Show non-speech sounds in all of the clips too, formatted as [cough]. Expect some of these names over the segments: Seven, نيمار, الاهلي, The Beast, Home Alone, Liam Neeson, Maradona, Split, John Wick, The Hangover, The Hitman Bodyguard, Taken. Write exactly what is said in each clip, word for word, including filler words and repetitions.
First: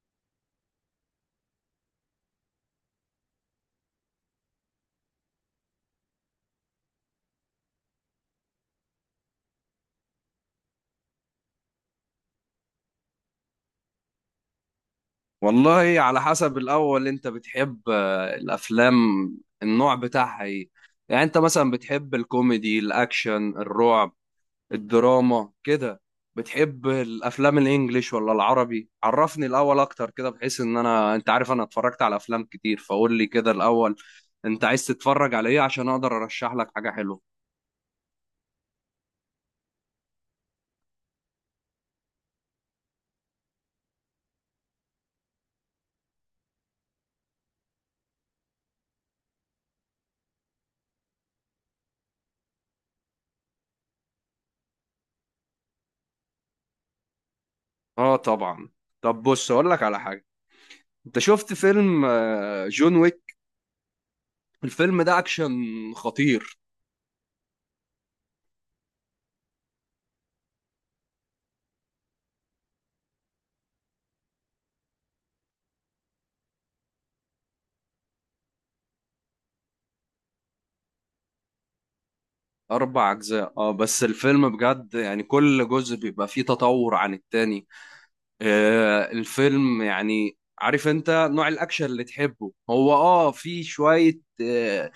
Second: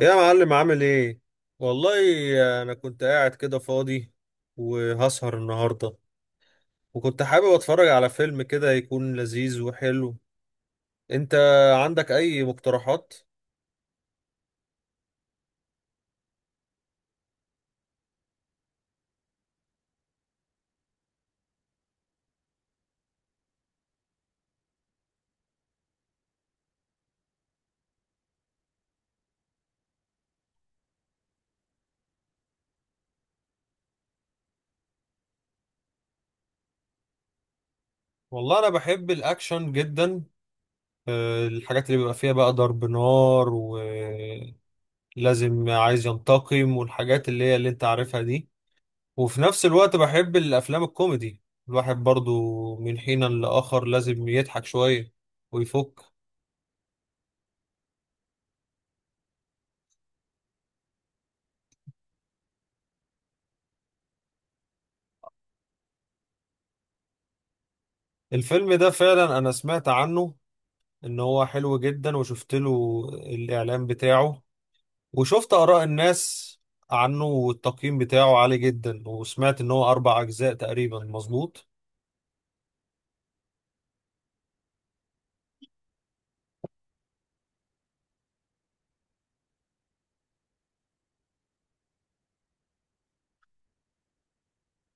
يا معلم عامل ايه؟ والله، انا كنت قاعد كده فاضي وهسهر النهارده، وكنت حابب اتفرج على فيلم كده يكون لذيذ وحلو. انت عندك اي مقترحات؟ والله على حسب. الأول أنت بتحب آه، الأفلام النوع بتاعها إيه؟ يعني أنت مثلا بتحب الكوميدي، الأكشن، الرعب، الدراما كده؟ بتحب الأفلام الإنجليش ولا العربي؟ عرفني الأول أكتر كده، بحيث إن أنا، أنت عارف، أنا اتفرجت على أفلام كتير، فقول لي كده الأول أنت عايز تتفرج على إيه عشان أقدر أرشح لك حاجة حلوة. والله انا بحب الاكشن جدا. آه، الحاجات اللي بيبقى فيها بقى ضرب نار، ولازم عايز ينتقم، والحاجات اللي هي اللي انت عارفها دي. وفي نفس الوقت بحب الافلام الكوميدي، الواحد برضو من حين لآخر لازم يضحك شوية ويفك. آه طبعا. طب بص أقول لك على حاجة. أنت شفت فيلم آه، جون ويك؟ الفيلم ده أكشن خطير. الفيلم ده فعلا انا سمعت عنه ان هو حلو جدا، وشفت له الاعلان بتاعه، وشفت اراء الناس عنه والتقييم بتاعه عالي جدا، وسمعت ان هو اربع اجزاء تقريبا، مظبوط؟ أربع أجزاء اه، بس الفيلم بجد يعني كل جزء بيبقى فيه تطور عن التاني. آه، الفيلم يعني، عارف انت نوع الأكشن اللي تحبه، هو اه في شوية، آه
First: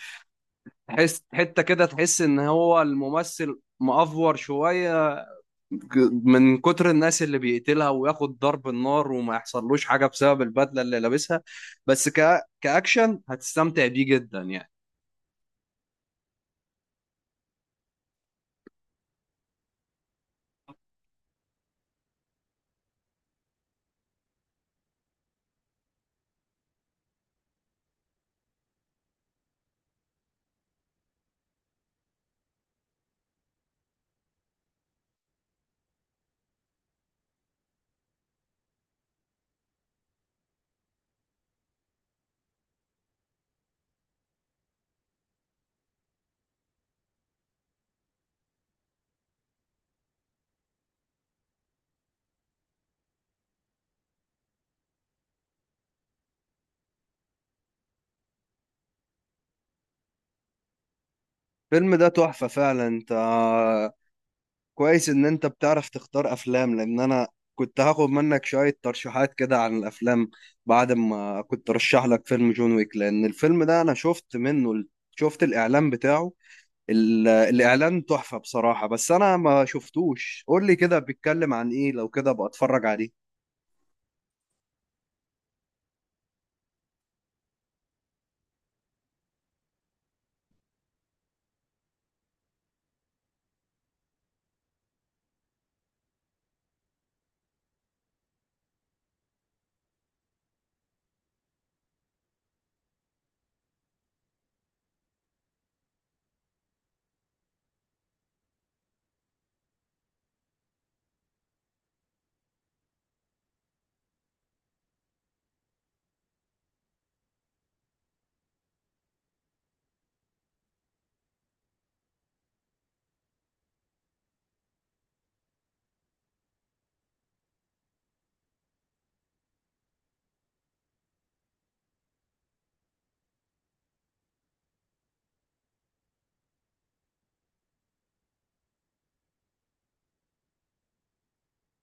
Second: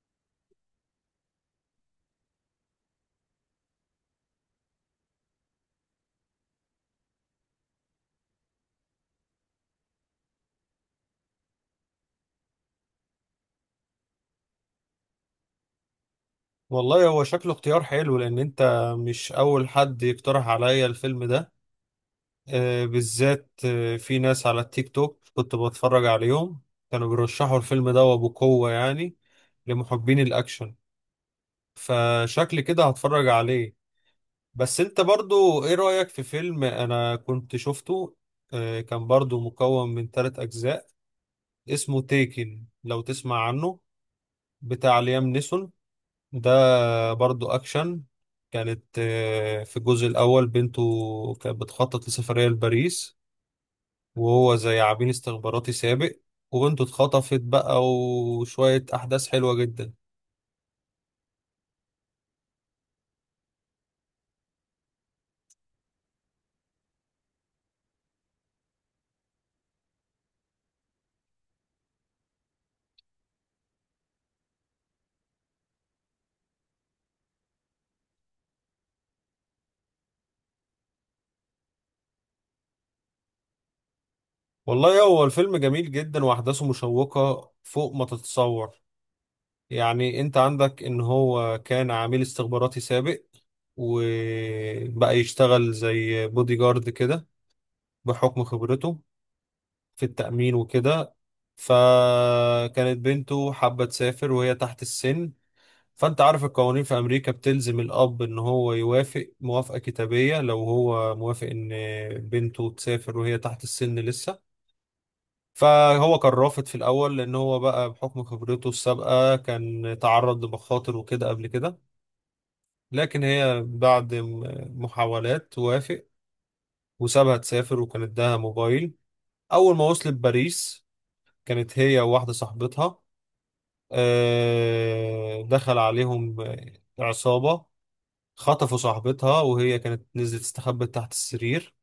تحس حتة كده، تحس ان هو الممثل مأفور شوية. ج- من كتر الناس اللي بيقتلها وياخد ضرب النار وما يحصلوش حاجة بسبب البدلة اللي لابسها. بس ك... كأكشن هتستمتع بيه جدا يعني. والله هو شكله اختيار حلو، لان انت مش اول حد يقترح عليا الفيلم ده. آه، بالذات آه، في ناس على التيك توك كنت بتفرج عليهم، كانوا بيرشحوا الفيلم ده وبقوة يعني لمحبين الاكشن، فشكل كده هتفرج عليه. بس انت برضو ايه رأيك في فيلم انا كنت شفته؟ آه، كان برضو مكون من ثلاث اجزاء، اسمه تيكن لو تسمع عنه، بتاع ليام نيسون ده، برضو اكشن. كانت آه، في الجزء الاول بنته كانت بتخطط لسفرية لباريس، وهو زي عميل استخباراتي سابق، وبنته اتخطفت بقى، وشوية احداث حلوة جدا. الفيلم ده تحفة فعلا. انت كويس ان انت بتعرف تختار افلام، لان انا كنت هاخد منك شوية ترشيحات كده عن الافلام بعد ما كنت رشح لك فيلم جون ويك. لان الفيلم ده انا شفت منه ال- شفت الاعلان بتاعه. ال- الاعلان تحفة بصراحة، بس انا ما شفتوش. قول لي كده بيتكلم عن ايه، لو كده ابقى اتفرج عليه. والله هو الفيلم جميل جدا، واحداثه مشوقة فوق ما تتصور. يعني انت عندك ان هو كان عميل استخباراتي سابق، وبقى يشتغل زي بودي جارد كده بحكم خبرته في التأمين وكده. فكانت بنته حابة تسافر وهي تحت السن، فانت عارف القوانين في امريكا بتلزم الاب ان هو يوافق موافقة كتابية لو هو موافق ان بنته تسافر وهي تحت السن لسه. فهو كان رافض في الاول لان هو بقى بحكم خبرته السابقة كان تعرض لمخاطر وكده قبل كده. لكن هي بعد م- محاولات وافق، وسابها تسافر، وكان اداها موبايل. أول ما وصلت باريس، كانت هي وواحدة صاحبتها، آه، دخل عليهم آه، عصابة، خطفوا صاحبتها، وهي كانت نزلت استخبت تحت السرير،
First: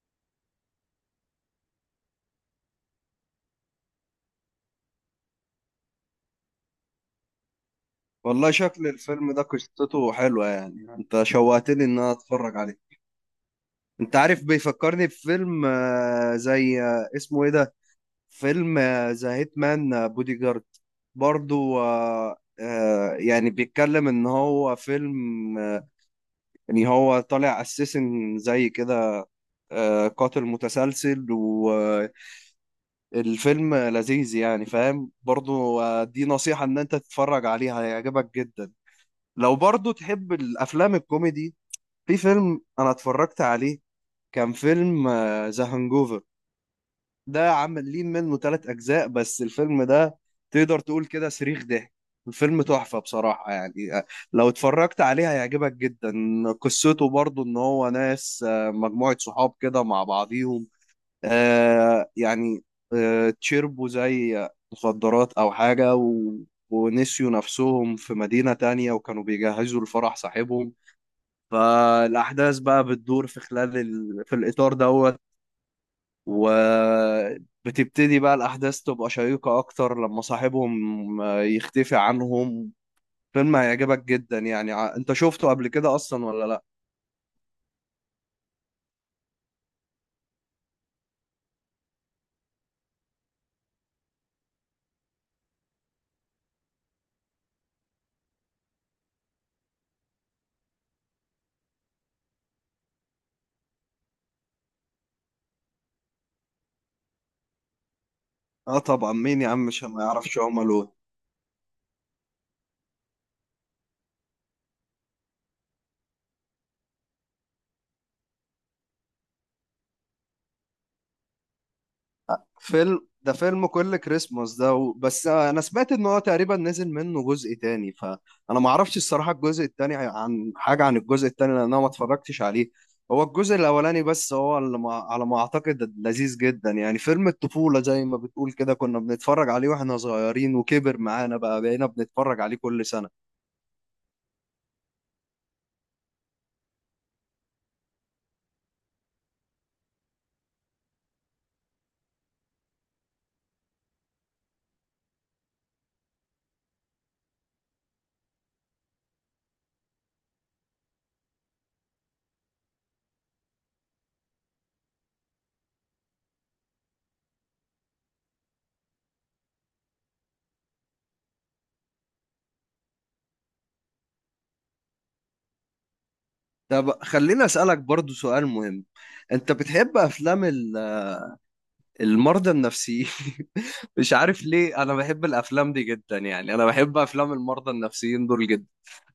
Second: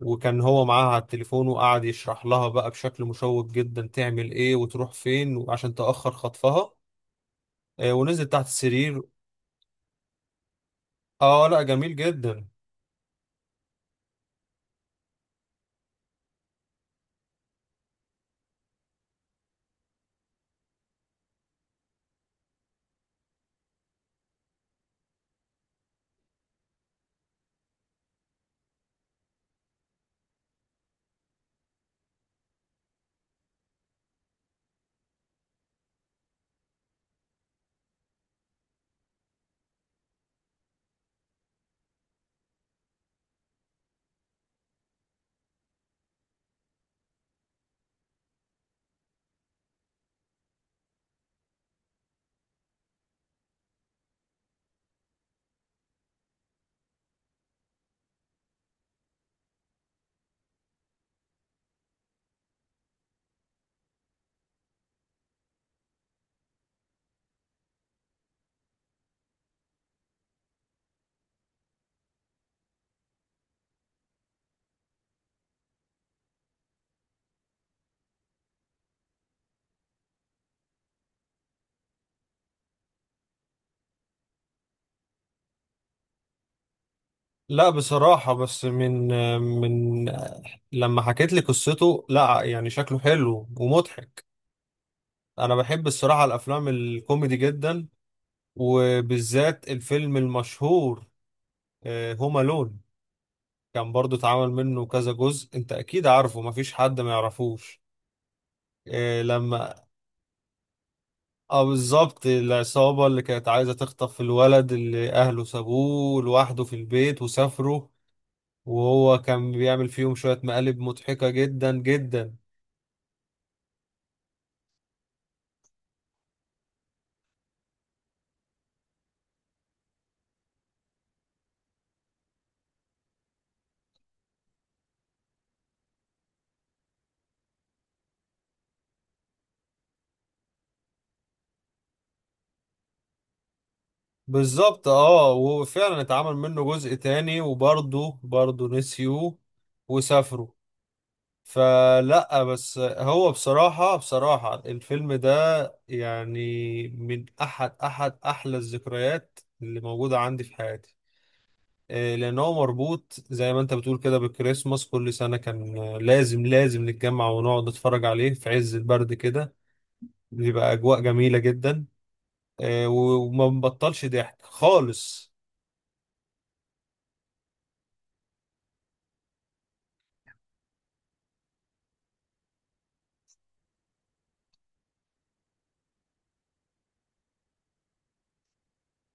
وكان هو معاها على التليفون، وقعد يشرح لها بقى بشكل مشوق جدا تعمل ايه وتروح فين وعشان تأخر خطفها، آه، ونزلت تحت والله شكل السرير. الفيلم ده قصته حلوة يعني، انت اه، لا شوقتني ان جميل انا جدا. اتفرج عليه. انت عارف، بيفكرني بفيلم، آه، زي آه، اسمه ايه ده؟ فيلم آه، ذا هيتمان بودي جارد. برضو آه، آه، يعني بيتكلم ان هو فيلم، آه، ان هو طالع اساسن زي كده، آه، قاتل متسلسل. والفيلم لذيذ يعني فاهم. برضو آه، دي نصيحة ان انت تتفرج عليها، هيعجبك جدا. لو برضو تحب الافلام الكوميدي، في فيلم انا اتفرجت عليه كان فيلم آه، ذا هانجوفر. ده عاملين منه ثلاث اجزاء، بس الفيلم ده تقدر تقول كده صريخ ضحك. الفيلم تحفة بصراحة يعني. آه، لو اتفرجت عليه هيعجبك جدا. قصته برضو ان هو ناس، آه، مجموعة صحاب كده مع بعضيهم، آه، يعني آه، تشربوا زي مخدرات او حاجة و... ونسيوا نفسهم في مدينة تانية، وكانوا بيجهزوا لفرح صاحبهم. فالأحداث بقى بتدور في خلال ال... في الإطار دوت. وبتبتدي بقى الأحداث تبقى شيقة أكتر لما صاحبهم آه، يختفي عنهم. فيلم هيعجبك جدا يعني. ع- أنت شفته قبل كده أصلا ولا لأ؟ لا بصراحة، بس من من لما حكيت لي قصته، لا يعني شكله حلو ومضحك. أنا بحب الصراحة الأفلام الكوميدي جدا، وبالذات الفيلم المشهور آه، هوم ألون، كان برضو اتعمل منه كذا جزء، أنت أكيد عارفه، مفيش حد ما يعرفوش. آه طبعا، آه، مين يا عم لما مش ما يعرفش هوم ألون؟ اه، بالظبط، العصابة اللي كانت عايزة تخطف الولد اللي أهله سابوه لوحده في البيت وسافروا، وهو كان بيعمل فيهم شوية مقالب مضحكة جدا جدا. فيلم ده فيلم كل كريسماس ده و... بس انا سمعت ان هو تقريبا نزل منه جزء تاني، فانا ما اعرفش الصراحه الجزء التاني عن حاجه عن الجزء التاني لان انا ما اتفرجتش عليه. هو الجزء الاولاني بس، هو اللي ما... على ما اعتقد لذيذ جدا يعني. فيلم الطفوله زي ما بتقول كده، كنا بنتفرج عليه واحنا صغيرين، وكبر معانا بقى بقينا بنتفرج عليه كل سنه. بالظبط، اه، وفعلا اتعمل منه جزء تاني، وبرضه برضه نسيوه وسافروا. فلا بس هو بصراحة بصراحة الفيلم ده يعني من أحد أحد أحلى الذكريات اللي موجودة عندي في حياتي. آه، لأن هو مربوط زي ما أنت بتقول كده بالكريسماس، كل سنة كان آه، لازم لازم نتجمع ونقعد نتفرج عليه في عز البرد كده، بيبقى أجواء جميلة جدا، آه، وما بنبطلش ضحك خالص. طب خليني اسالك برضو سؤال مهم. انت بتحب افلام ال... المرضى النفسيين؟ [laughs] مش عارف ليه انا بحب الافلام دي جدا. يعني انا بحب افلام المرضى النفسيين دول جدا.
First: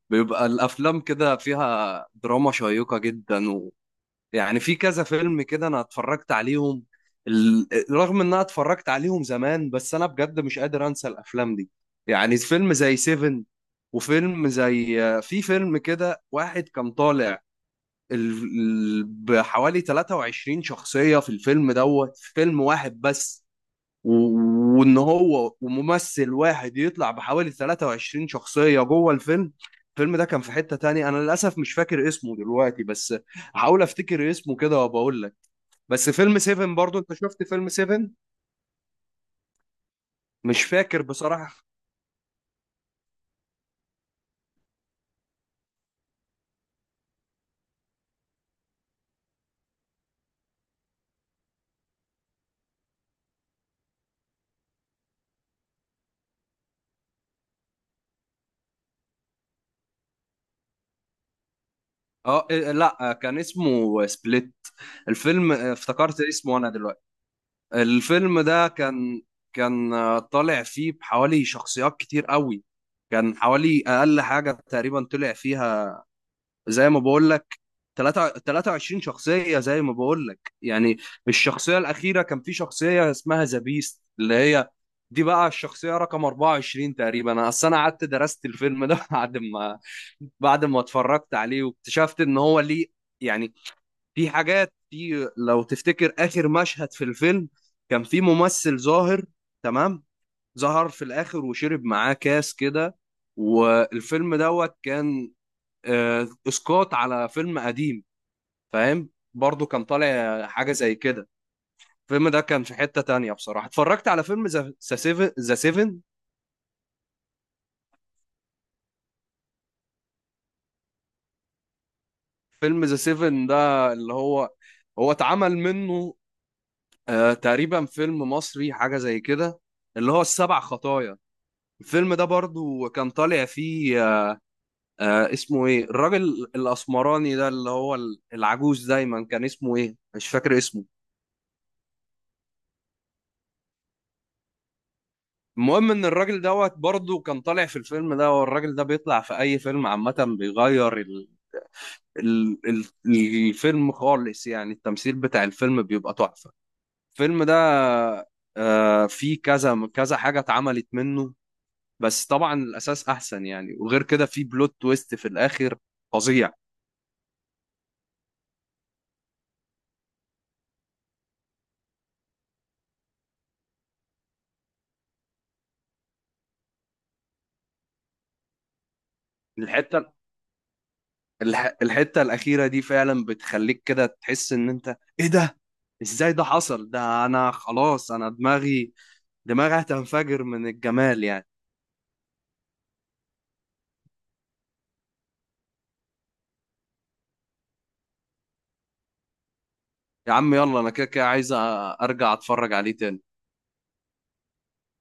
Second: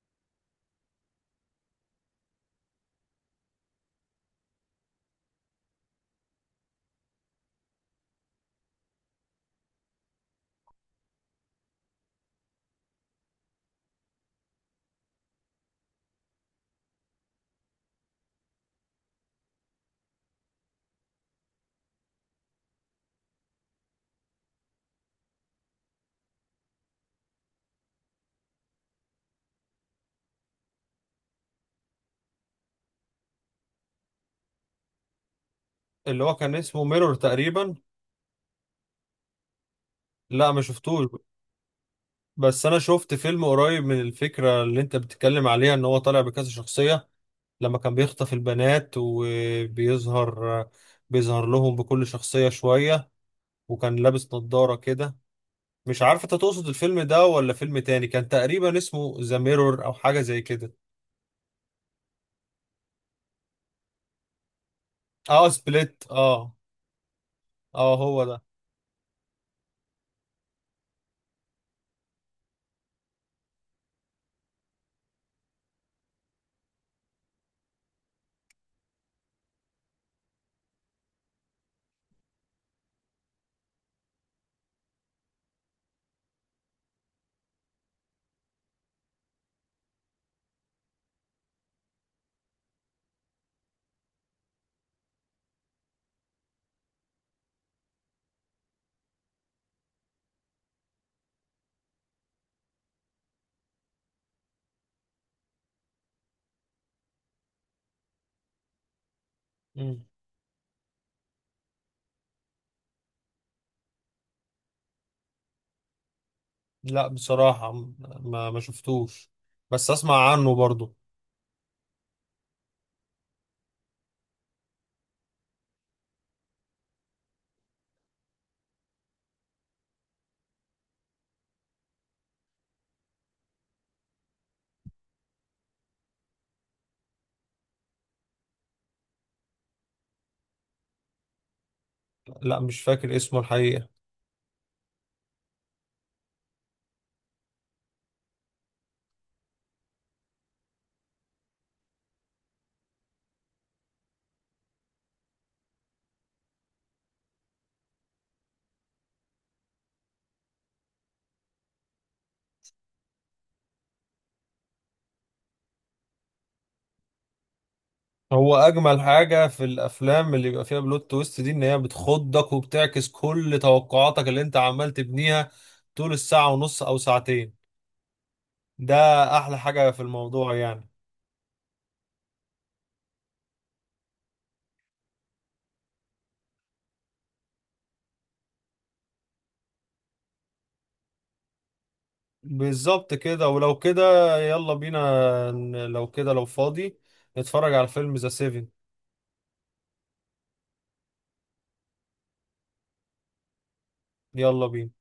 بيبقى الافلام كده فيها دراما شيقة جدا و... يعني في كذا فيلم كده انا اتفرجت عليهم، ال... رغم ان انا اتفرجت عليهم زمان، بس انا بجد مش قادر انسى الافلام دي. يعني فيلم زي سيفن، وفيلم زي في فيلم كده واحد كان طالع ال... ال... بحوالي تلاتة وعشرين شخصية في الفيلم دوت، في فيلم واحد بس. و- وان هو وممثل واحد يطلع بحوالي ثلاثة وعشرين شخصية جوه الفيلم. الفيلم ده كان في حتة تانية، انا للاسف مش فاكر اسمه دلوقتي، بس هحاول افتكر اسمه كده وبقول لك. بس اللي هو فيلم كان سيفن اسمه برضو، انت ميرور شفت فيلم تقريبا. سيفن؟ لا، ما مش فاكر شفتوش، بصراحة. بس انا شفت فيلم قريب من الفكره اللي انت بتتكلم عليها، ان هو طالع بكذا شخصيه، لما كان بيخطف البنات وبيظهر بيظهر لهم بكل شخصيه شويه، وكان لابس نظاره كده. مش عارف انت تقصد الفيلم ده ولا فيلم تاني كان تقريبا اسمه ذا ميرور او حاجه زي كده. اه إيه، لا كان اسمه سبليت. اه، الفيلم، آه، سبليت، افتكرت اه. اسمه انا دلوقتي. اه، هو ده. الفيلم ده كان، كان آه، طالع فيه بحوالي شخصيات كتير قوي. كان حوالي اقل حاجة تقريبا طلع فيها، زي ما بقول، تلاتة- ثلاثة وعشرين شخصية، زي ما بقول لك يعني. الشخصية الأخيرة كان في شخصية اسمها ذا بيست، اللي هي دي بقى الشخصية رقم أربعة وعشرين تقريبا. أنا أصل أنا قعدت درست الفيلم ده [laughs] بعد ما بعد ما اتفرجت عليه واكتشفت إن هو ليه يعني. في حاجات، في لو تفتكر آخر مشهد في الفيلم، كان في ممثل ظاهر، تمام، ظهر في الآخر وشرب معاه كاس كده. والفيلم دوت كان آه، اسقاط على فيلم قديم، فاهم. برضو كان مم. طالع حاجه زي كده. الفيلم ده كان في حته تانية بصراحه. اتفرجت على فيلم ذا سيفن ذا سيفن لا، بصراحه، ما ما شفتوش، بس اسمع عنه برضو. فيلم ذا سيفن ده اللي هو، هو اتعمل منه آه تقريبا فيلم مصري حاجه زي كده، اللي هو السبع خطايا. الفيلم ده برضو كان طالع فيه آه، آه، اسمه ايه الراجل الاسمراني ده اللي هو ال- العجوز دايما، كان اسمه ايه مش فاكر اسمه. لا، مش فاكر اسمه الحقيقه. المهم ان الراجل دوت برضو كان طالع في الفيلم ده، والراجل ده بيطلع في اي فيلم عامه بيغير ال- ال- الفيلم خالص يعني. التمثيل بتاع الفيلم بيبقى تحفة. الفيلم ده آه، فيه كذا كذا حاجة اتعملت منه، بس طبعا الأساس أحسن يعني. وغير كده فيه بلوت تويست في الآخر فظيع. هو اجمل حاجه في الافلام اللي بيبقى فيها بلوت تويست دي، ان هي بتخضك، وبتعكس كل توقعاتك اللي انت عمال تبنيها طول الساعه ونص او ساعتين. ده احلى حاجه في الحتة الموضوع يعني. الح- الحتة الأخيرة دي فعلا بتخليك كده تحس إن أنت إيه ده، إزاي ده حصل ده؟ أنا خلاص أنا، دماغي دماغي هتنفجر من الجمال يعني. بالظبط كده، ولو كده، يلا بينا، ن- لو كده، لو فاضي، نتفرج على فيلم ذا سيفن. يا عم يلا، أنا كده كده عايز أ- أرجع أتفرج عليه تاني. يلا بينا.